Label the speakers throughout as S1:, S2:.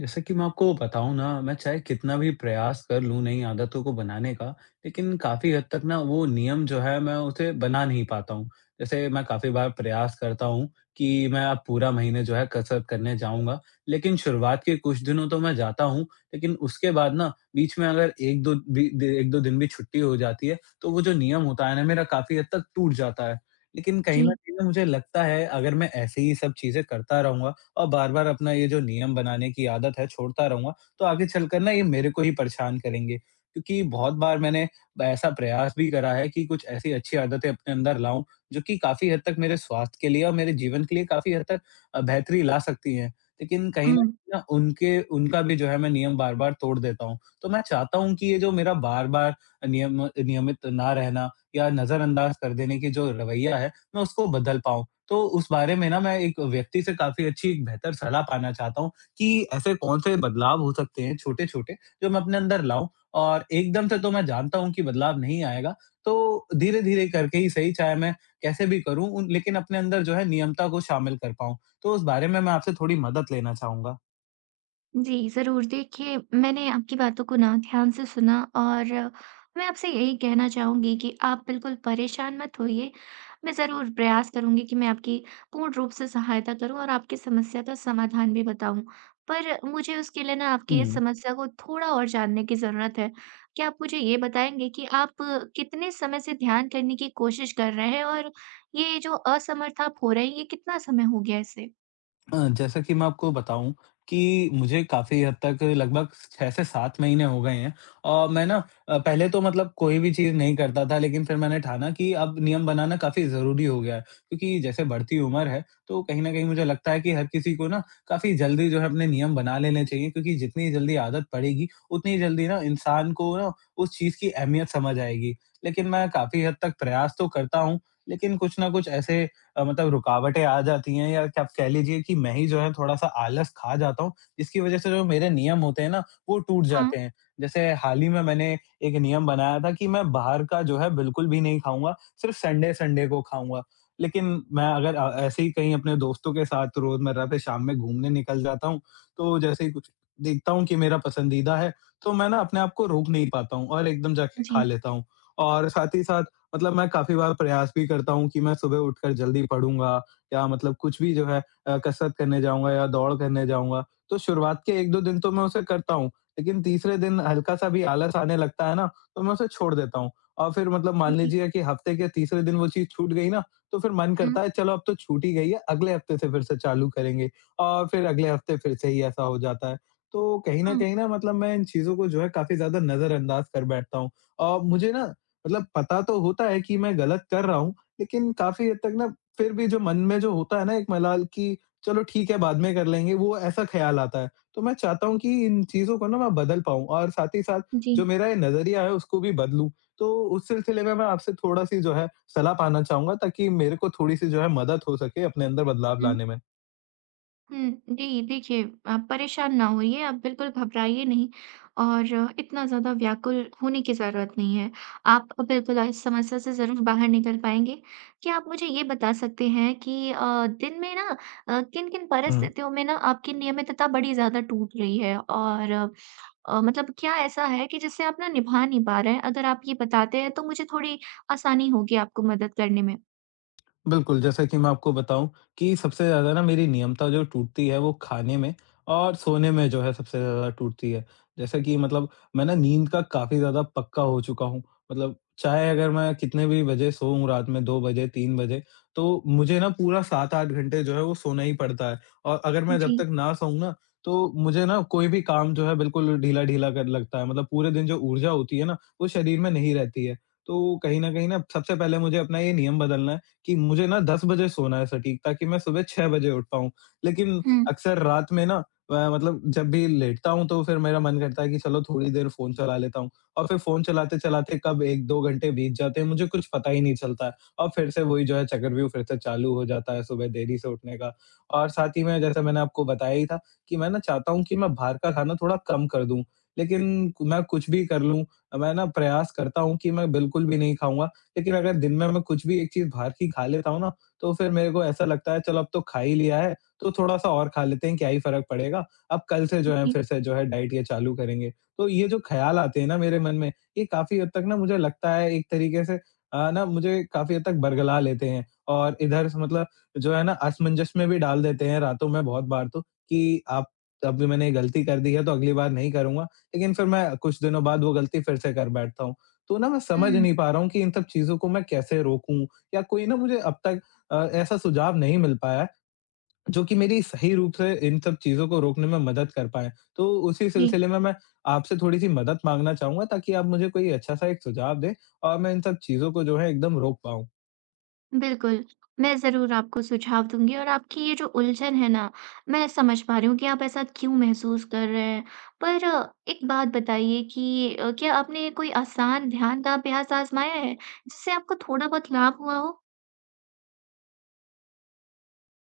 S1: जैसा कि मैं आपको बताऊँ ना, मैं चाहे कितना भी प्रयास कर लूँ नई आदतों को बनाने का, लेकिन काफ़ी हद तक ना वो नियम जो है मैं उसे बना नहीं पाता हूँ। जैसे मैं काफ़ी बार प्रयास करता हूँ कि मैं अब पूरा महीने जो है कसरत करने जाऊँगा, लेकिन शुरुआत के कुछ दिनों तो मैं जाता हूँ, लेकिन उसके बाद ना बीच में अगर 1-2 बी दे 1-2 दिन भी छुट्टी हो जाती है, तो वो जो नियम होता है ना मेरा काफ़ी हद तक टूट जाता है। लेकिन कहीं न
S2: जी,
S1: कहीं ना मुझे लगता है अगर मैं ऐसे ही सब चीज़ें करता रहूँगा और बार-बार अपना ये जो नियम बनाने की आदत है छोड़ता रहूँगा, तो आगे चलकर ना ये मेरे को ही परेशान करेंगे। क्योंकि बहुत बार मैंने ऐसा प्रयास भी करा है कि कुछ ऐसी अच्छी आदतें अपने अंदर लाऊँ, जो कि काफ़ी हद तक मेरे स्वास्थ्य के लिए और मेरे जीवन के लिए काफ़ी हद तक बेहतरी ला सकती हैं। लेकिन कहीं न
S2: हुँ।
S1: ना उनके उनका भी जो है मैं नियम बार-बार तोड़ देता हूँ। तो मैं चाहता हूँ कि ये जो मेरा बार-बार नियम नियमित ना रहना या नज़रअंदाज कर देने की जो रवैया है, मैं उसको बदल पाऊँ। तो उस बारे में ना मैं एक व्यक्ति से काफ़ी अच्छी एक बेहतर सलाह पाना चाहता हूँ कि ऐसे कौन से बदलाव हो सकते हैं छोटे-छोटे जो मैं अपने अंदर लाऊँ, और एकदम से तो मैं जानता हूँ कि बदलाव नहीं आएगा। तो धीरे-धीरे करके ही सही चाहे मैं कैसे भी करूँ उन लेकिन अपने अंदर जो है नियमता को शामिल कर पाऊँ। तो उस बारे में मैं आपसे थोड़ी मदद लेना चाहूँगा।
S2: जी, ज़रूर। देखिए, मैंने आपकी बातों को ना ध्यान से सुना और मैं आपसे यही कहना चाहूँगी कि आप बिल्कुल परेशान मत होइए। मैं ज़रूर प्रयास करूँगी कि मैं आपकी पूर्ण रूप से सहायता करूँ और आपकी समस्या का समाधान भी बताऊँ। पर मुझे उसके लिए ना आपकी इस
S1: हुँ।
S2: समस्या को थोड़ा और जानने की ज़रूरत है। क्या आप मुझे ये बताएँगे कि आप कितने समय से ध्यान करने की कोशिश कर रहे हैं और ये जो असमर्थ आप हो रहे हैं, ये कितना समय हो गया इसे?
S1: जैसा कि मैं आपको बताऊँ कि मुझे काफ़ी हद तक लगभग 6 से 7 महीने हो गए हैं, और मैं ना पहले तो मतलब कोई भी चीज़ नहीं करता था, लेकिन फिर मैंने ठाना कि अब नियम बनाना काफ़ी ज़रूरी हो गया है। क्योंकि जैसे बढ़ती उम्र है, तो कहीं न कहीं मुझे लगता है कि हर किसी को ना काफ़ी जल्दी जो है अपने नियम बना लेने चाहिए, क्योंकि जितनी जल्दी आदत पड़ेगी, उतनी जल्दी ना इंसान को ना उस चीज़ की अहमियत समझ आएगी। लेकिन मैं काफ़ी हद तक प्रयास तो करता हूँ, लेकिन कुछ न कुछ ऐसे मतलब रुकावटें आ जाती हैं, या क आप कह लीजिए कि मैं ही जो है थोड़ा-सा आलस खा जाता हूँ, जिसकी वजह से जो मेरे नियम होते हैं ना, वो टूट
S2: हाँ,
S1: जाते हैं। जैसे हाल ही में मैंने एक नियम बनाया था कि मैं बाहर का जो है बिल्कुल भी नहीं खाऊँगा, सिर्फ़ संडे-संडे को खाऊँगा। लेकिन मैं अगर ऐसे ही कहीं अपने दोस्तों के साथ रोज़मर्रा पे शाम में घूमने निकल जाता हूँ, तो जैसे ही कुछ देखता हूँ कि मेरा पसंदीदा है, तो मैं ना अपने आप को रोक नहीं पाता हूँ, और एकदम जाके खा
S2: जी,
S1: लेता हूँ। और साथ ही साथ मतलब मैं काफ़ी बार प्रयास भी करता हूँ कि मैं सुबह उठकर जल्दी पढ़ूँगा या मतलब कुछ भी जो है कसरत करने जाऊँगा या दौड़ करने जाऊँगा। तो शुरुआत के 1-2 दिन तो मैं उसे करता हूँ, लेकिन तीसरे दिन हल्का-सा भी आलस आने लगता है ना, तो मैं उसे छोड़ देता हूँ। और फिर मतलब मान
S2: जी।
S1: लीजिए कि हफ्ते के तीसरे दिन वो चीज़ छूट गई ना, तो फिर मन
S2: हुँ।
S1: करता है चलो अब तो छूट ही गई है, अगले हफ्ते से फिर से चालू करेंगे, और फिर अगले हफ्ते फिर से ही ऐसा हो जाता है। तो कहीं न
S2: हाँ,
S1: कहीं ना मतलब मैं इन चीज़ों को जो है काफ़ी ज़्यादा नज़रअंदाज कर बैठता हूँ। और मुझे ना मतलब पता तो होता है कि मैं गलत कर रहा हूँ, लेकिन काफ़ी हद तक ना फिर भी जो मन में जो होता है ना एक मलाल कि चलो ठीक है बाद में कर लेंगे, वो ऐसा ख़्याल आता है। तो मैं चाहता हूँ कि इन चीज़ों को ना मैं बदल पाऊँ, और साथ ही साथ
S2: जी।
S1: जो मेरा ये नज़रिया है उसको भी बदलूँ। तो उस सिलसिले में मैं आपसे थोड़ा-सी जो है सलाह पाना चाहूँगा, ताकि मेरे को थोड़ी-सी जो है मदद हो सके अपने अंदर बदलाव
S2: हुँ,
S1: लाने
S2: हुँ। जी, देखिए, आप परेशान ना होइए, आप बिल्कुल घबराइए नहीं और इतना ज़्यादा व्याकुल होने की ज़रूरत नहीं है। आप बिल्कुल इस समस्या से ज़रूर बाहर निकल पाएँगे। क्या आप मुझे ये बता सकते हैं कि दिन में ना किन-किन
S1: में।
S2: परिस्थितियों में ना आपकी नियमितता बड़ी ज़्यादा टूट रही है? और मतलब क्या ऐसा है कि जिससे आप ना निभा नहीं पा रहे हैं? अगर आप ये बताते हैं तो मुझे थोड़ी आसानी होगी आपको मदद करने में।
S1: बिल्कुल, जैसा कि मैं आपको बताऊँ कि सबसे ज़्यादा ना मेरी नियमता जो टूटती है वो खाने में और सोने में जो है सबसे ज़्यादा टूटती है। जैसा कि मतलब मैं ना नींद का काफ़ी ज़्यादा पक्का हो चुका हूँ। मतलब चाहे अगर मैं कितने भी बजे सोऊँ, रात में 2 बजे, 3 बजे, तो मुझे ना पूरा 7-8 घंटे जो है वो सोना ही पड़ता है। और अगर मैं जब
S2: जी।
S1: तक ना सोऊँ ना, तो मुझे ना कोई भी काम जो है बिल्कुल ढीला-ढीला कर लगता है। मतलब पूरे दिन जो ऊर्जा होती है ना वो शरीर में नहीं रहती है। तो कहीं न कहीं ना सबसे पहले मुझे अपना ये नियम बदलना है कि मुझे ना 10 बजे सोना है सटीक, ताकि मैं सुबह 6 बजे उठ पाऊँ। लेकिन
S2: हुँ,
S1: अक्सर रात में ना मतलब जब भी लेटता हूँ तो फिर मेरा मन करता है कि चलो थोड़ी देर फ़ोन चला लेता हूँ, और फिर फ़ोन चलाते-चलाते कब 1-2 घंटे बीत जाते हैं मुझे कुछ पता ही नहीं चलता है, और फिर से वही जो है चक्रव्यूह फिर से चालू हो जाता है सुबह देरी से उठने का। और साथ ही में जैसे मैंने आपको बताया ही था कि मैं ना चाहता हूँ कि मैं बाहर का खाना थोड़ा कम कर दूँ। लेकिन मैं कुछ भी कर लूँ, मैं ना प्रयास करता हूँ कि मैं बिल्कुल भी नहीं खाऊँगा, लेकिन अगर दिन में मैं कुछ भी एक चीज़ बाहर की खा लेता हूँ ना, तो फिर मेरे को ऐसा लगता है चलो अब तो खा ही लिया है, तो थोड़ा-सा और खा लेते हैं, क्या ही फ़र्क पड़ेगा। अब कल से जो है
S2: जी।
S1: फिर से जो है डाइट ये चालू करेंगे। तो ये जो ख़्याल आते हैं ना मेरे मन में, ये काफ़ी हद तक ना मुझे लगता है एक तरीके से ना मुझे काफ़ी हद तक बरगला लेते हैं, और इधर से मतलब जो है ना असमंजस में भी डाल देते हैं रातों में बहुत बार, तो कि आप अभी मैंने ये गलती कर दी है तो अगली बार नहीं करूँगा। लेकिन फिर मैं कुछ दिनों बाद वो गलती फिर से कर बैठता हूँ। तो ना मैं समझ
S2: हुँ,
S1: नहीं पा रहा हूँ कि इन सब चीज़ों को मैं कैसे रोकूँ? या कोई ना मुझे अब तक अ, ऐसा सुझाव नहीं मिल पाया है, जो कि मेरी सही रूप से इन सब चीज़ों को रोकने में मदद कर पाए। तो उसी
S2: जी।
S1: सिलसिले में मैं आपसे थोड़ी-सी मदद माँगना चाहूँगा, ताकि आप मुझे कोई अच्छा-सा एक सुझाव दें, और मैं इन सब चीज़ों को जो है एकदम रोक पाऊँ।
S2: बिल्कुल, मैं ज़रूर आपको सुझाव दूँगी और आपकी ये जो उलझन है ना, मैं समझ पा रही हूँ कि आप ऐसा क्यों महसूस कर रहे हैं। पर एक बात बताइए कि क्या आपने कोई आसान ध्यान का अभ्यास आज़माया है, जिससे आपको थोड़ा बहुत लाभ हुआ हो?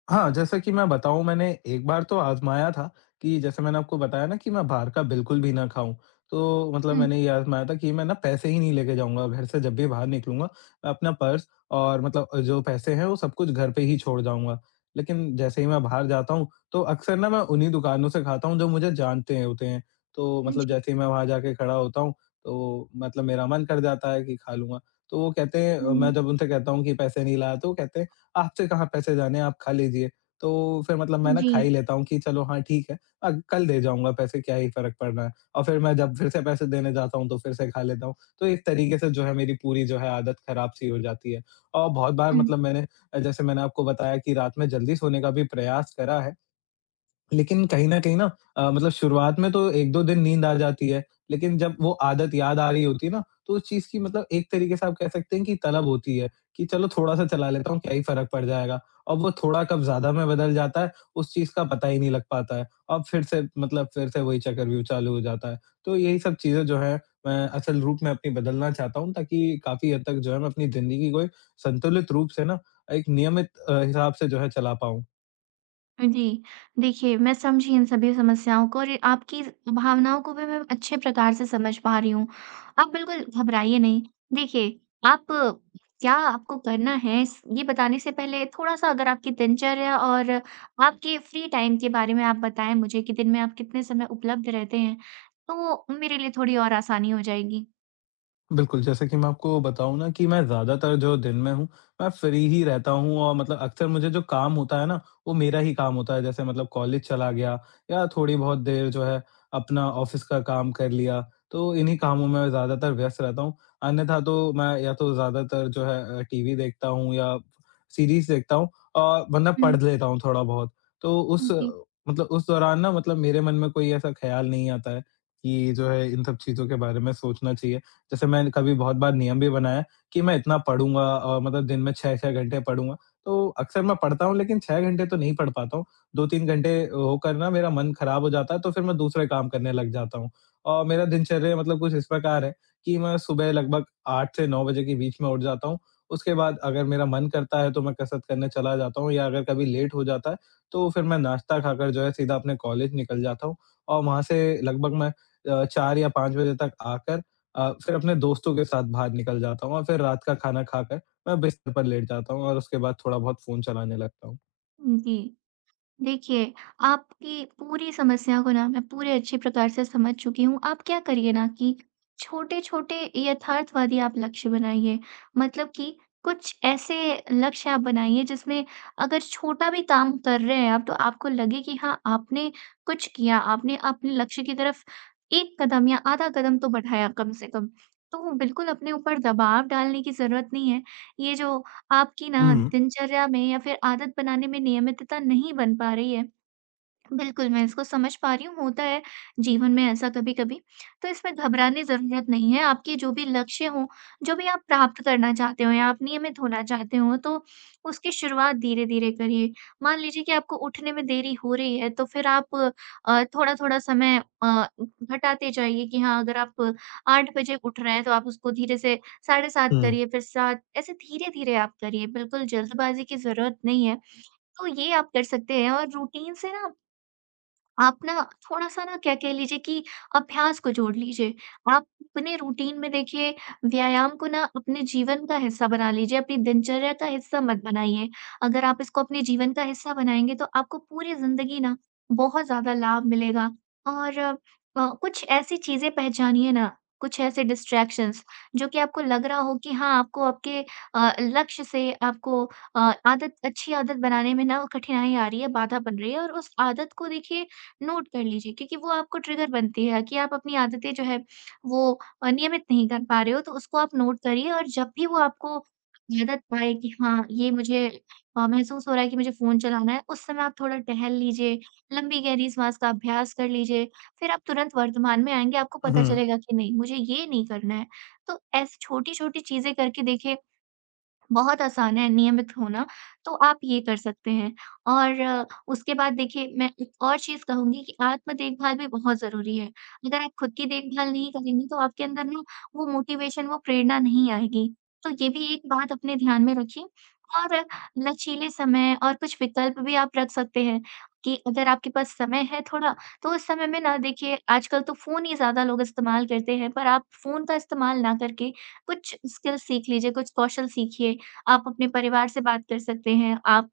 S1: हाँ, जैसा कि मैं बताऊँ मैंने एक बार तो आज़माया था, कि जैसे मैंने आपको बताया ना कि मैं बाहर का बिल्कुल भी ना खाऊँ। तो मतलब
S2: हुँ।
S1: मैंने ये आज़माया था कि मैं ना पैसे ही नहीं लेके जाऊँगा घर से जब भी बाहर निकलूँगा, अपना पर्स और मतलब जो पैसे हैं वो सब कुछ घर पे ही छोड़ जाऊँगा। लेकिन जैसे ही मैं बाहर जाता हूँ, तो अक्सर ना मैं उन्हीं दुकानों से खाता हूँ जो मुझे जानते हैं होते हैं। तो मतलब
S2: जी।
S1: जैसे ही मैं वहाँ जाके खड़ा होता हूँ, तो मतलब मेरा मन कर जाता है कि खा लूँगा। तो वो कहते हैं
S2: हुँ,
S1: मैं जब उनसे कहता हूँ कि पैसे नहीं लाया, तो वो कहते हैं आपसे कहाँ पैसे जाने हैं, आप खा लीजिए। तो फिर मतलब मैं ना
S2: जी।
S1: खा ही लेता हूँ कि चलो हाँ ठीक है, कल दे जाऊँगा पैसे क्या ही फ़र्क पड़ रहा है। और फिर मैं जब फिर से पैसे देने जाता हूँ तो फिर से खा लेता हूँ। तो इस तरीके से जो है मेरी पूरी जो है आदत खराब सी हो जाती है। और बहुत बार
S2: हुँ।
S1: मतलब मैंने जैसे मैंने आपको बताया कि रात में जल्दी सोने का भी प्रयास करा है। लेकिन कहीं न कहीं ना मतलब शुरुआत में तो 1-2 दिन नींद आ जाती है, लेकिन जब वो आदत याद आ रही होती है ना, तो उस चीज़ की मतलब एक तरीके से आप कह सकते हैं कि तलब होती है, कि चलो थोड़ा-सा चला लेता हूँ, क्या ही फ़र्क पड़ जाएगा। और वो थोड़ा कब ज़्यादा में बदल जाता है, उस चीज़ का पता ही नहीं लग पाता है। और फिर से मतलब फिर से वही चक्रव्यूह चालू हो जाता है। तो यही सब चीज़ें जो हैं, मैं असल रूप में अपनी बदलना चाहता हूँ, ताकि काफ़ी हद तक जो है मैं अपनी ज़िंदगी को एक संतुलित रूप से ना, एक नियमित हिसाब से जो है चला पाऊँ।
S2: जी, देखिए, मैं समझी इन सभी समस्याओं को और ये आपकी भावनाओं को भी मैं अच्छे प्रकार से समझ पा रही हूँ। आप बिल्कुल घबराइए नहीं। देखिए, आप क्या आपको करना है इस ये बताने से पहले थोड़ा-सा अगर आपकी दिनचर्या और आपके फ्री टाइम के बारे में आप बताएँ मुझे कि दिन में आप कितने समय उपलब्ध रहते हैं, तो मेरे लिए थोड़ी और आसानी हो जाएगी।
S1: बिल्कुल, जैसे कि मैं आपको बताऊँ ना कि मैं ज़्यादातर जो दिन में हूँ, मैं फ्री ही रहता हूँ, और मतलब अक्सर मुझे जो काम होता है ना, वो मेरा ही काम होता है। जैसे मतलब कॉलेज चला गया या थोड़ी बहुत देर जो है अपना ऑफ़िस का काम कर लिया, तो इन्हीं कामों में ज़्यादातर व्यस्त रहता हूँ। अन्यथा तो मैं या तो ज़्यादातर जो है टीवी देखता हूँ या सीरीज़ देखता हूँ, और वरना पढ़
S2: हुँ,
S1: लेता हूँ थोड़ा बहुत। तो उस
S2: जी,
S1: मतलब उस दौरान ना मतलब मेरे मन में कोई ऐसा ख़्याल नहीं आता है कि जो है इन सब चीज़ों के बारे में सोचना चाहिए। जैसे मैंने कभी बहुत बार नियम भी बनाया कि मैं इतना पढ़ूँगा मतलब दिन में 6-6 घंटे पढ़ूँगा। तो अक्सर मैं पढ़ता हूँ लेकिन 6 घंटे तो नहीं पढ़ पाता हूँ। 2-3 घंटे होकर ना मेरा मन खराब हो जाता है, तो फिर मैं दूसरे काम करने लग जाता हूँ। और मेरा दिनचर्या मतलब कुछ इस प्रकार है कि मैं सुबह लगभग 8 से 9 बजे के बीच में उठ जाता हूँ। उसके बाद अगर मेरा मन करता है तो मैं कसरत करने चला जाता हूँ, या अगर कभी लेट हो जाता है तो फिर मैं नाश्ता खाकर जो है सीधा अपने कॉलेज निकल जाता हूँ। और वहाँ से लगभग मैं 4 या 5 बजे तक आकर फिर अपने दोस्तों के साथ बाहर निकल जाता हूँ, और फिर रात का खाना खाकर मैं बिस्तर पर लेट जाता हूँ, और उसके बाद थोड़ा बहुत फ़ोन चलाने लगता हूँ।
S2: जी। देखिए, आपकी पूरी समस्या को ना मैं पूरे अच्छे प्रकार से समझ चुकी हूँ। आप क्या करिए ना कि छोटे-छोटे यथार्थवादी आप लक्ष्य बनाइए। मतलब कि कुछ ऐसे लक्ष्य आप बनाइए जिसमें अगर छोटा भी काम कर रहे हैं आप तो आपको लगे कि हाँ, आपने कुछ किया, आपने अपने लक्ष्य की तरफ 1 कदम या आधा कदम तो बढ़ाया कम से कम। तो बिल्कुल अपने ऊपर दबाव डालने की ज़रूरत नहीं है। ये जो आपकी ना
S1: हुँ,
S2: दिनचर्या में या फिर आदत बनाने में नियमितता नहीं बन पा रही है, बिल्कुल, मैं इसको समझ पा रही हूँ, होता है जीवन में ऐसा कभी-कभी। तो इसमें घबराने ज़रूरत नहीं है, आपके जो भी लक्ष्य हों, जो भी आप प्राप्त करना चाहते हो या आप नियमित होना चाहते हो, तो उसकी शुरुआत धीरे-धीरे करिए। मान लीजिए कि आपको उठने में देरी हो रही है, तो फिर आप थोड़ा-थोड़ा समय अ, घटाते जाइए कि हाँ, अगर आप 8 बजे उठ रहे हैं, तो आप उसको धीरे से 7:30
S1: हुँ,
S2: करिए, फिर 7, ऐसे धीरे-धीरे आप करिए। बिल्कुल जल्दबाज़ी की ज़रूरत नहीं है, तो ये आप कर सकते हैं और रूटीन से ना आप ना थोड़ा-सा ना क्या कह लीजिए कि अभ्यास को जोड़ लीजिए। आप अपने रूटीन में देखिए व्यायाम को ना अपने जीवन का हिस्सा बना लीजिए, अपनी दिनचर्या का हिस्सा मत बनाइए। अगर आप इसको अपने जीवन का हिस्सा बनाएँगे तो आपको पूरी ज़िंदगी ना बहुत ज़्यादा लाभ मिलेगा। और कुछ ऐसी चीज़ें पहचानिए ना, कुछ ऐसे डिस्ट्रैक्शंस जो कि आपको लग रहा हो कि हाँ, आपको आपके लक्ष्य से आपको अ, आदत अच्छी आदत बनाने में ना वो कठिनाई आ रही है, बाधा बन रही है और उस आदत को देखिए नोट कर लीजिए क्योंकि वो आपको ट्रिगर बनती है कि आप अपनी आदतें जो है वो नियमित नहीं कर पा रहे हो तो उसको आप नोट करिए और जब भी वो आपको आदत पाए कि हाँ ये मुझे महसूस हो रहा है कि मुझे फोन चलाना है उस समय आप थोड़ा टहल लीजिए लंबी गहरी सांस का अभ्यास कर लीजिए फिर आप तुरंत वर्तमान में आएंगे आपको पता
S1: हुँ।
S2: चलेगा कि नहीं मुझे ये नहीं करना है। तो ऐसी छोटी छोटी चीजें करके देखिए बहुत आसान है नियमित होना, तो आप ये कर सकते हैं। और उसके बाद देखिए मैं एक और चीज़ कहूँगी कि आत्म देखभाल भी बहुत ज़रूरी है। अगर आप खुद की देखभाल नहीं करेंगे तो आपके अंदर ना वो मोटिवेशन, वो प्रेरणा नहीं आएगी। तो ये भी एक बात अपने ध्यान में रखिए और लचीले समय और कुछ विकल्प भी आप रख सकते हैं कि अगर आपके पास समय है थोड़ा, तो उस समय में ना देखिए आजकल तो फ़ोन ही ज़्यादा लोग इस्तेमाल करते हैं, पर आप फ़ोन का इस्तेमाल ना करके कुछ स्किल सीख लीजिए, कुछ कौशल सीखिए। आप अपने परिवार से बात कर सकते हैं, आप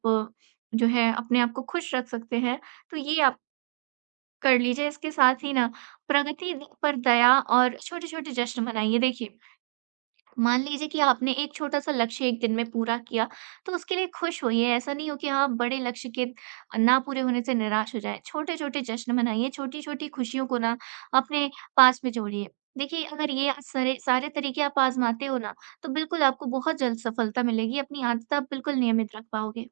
S2: जो है अपने आप को खुश रख सकते हैं, तो ये आप कर लीजिए। इसके साथ ही ना प्रगति द पर दया और छोटे-छोटे जश्न मनाइए। देखिए, मान लीजिए कि आपने एक छोटा-सा लक्ष्य 1 दिन में पूरा किया, तो उसके लिए खुश होइए। ऐसा नहीं हो कि आप बड़े लक्ष्य के ना पूरे होने से निराश हो जाएँ। छोटे-छोटे जश्न मनाइए, छोटी-छोटी खुशियों को ना अपने पास में जोड़िए। देखिए, अगर ये सारे सारे तरीके आप आज़माते हो ना, तो बिल्कुल आपको बहुत जल्द सफलता मिलेगी। अपनी आदत आप बिल्कुल नियमित रख पाओगे।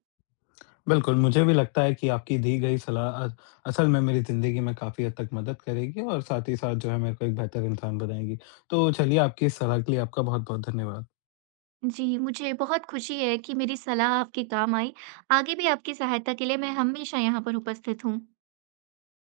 S1: बिल्कुल, मुझे भी लगता है कि आपकी दी गई सलाह असल में मेरी ज़िंदगी में काफ़ी हद तक मदद करेगी, और साथ ही साथ जो है मेरे को एक बेहतर इंसान बनाएगी। तो चलिए आपकी इस सलाह के लिए आपका बहुत-बहुत धन्यवाद।
S2: जी, मुझे बहुत खुशी है कि मेरी सलाह आपके काम आई। आगे भी आपकी सहायता के लिए मैं हमेशा यहाँ पर उपस्थित हूँ।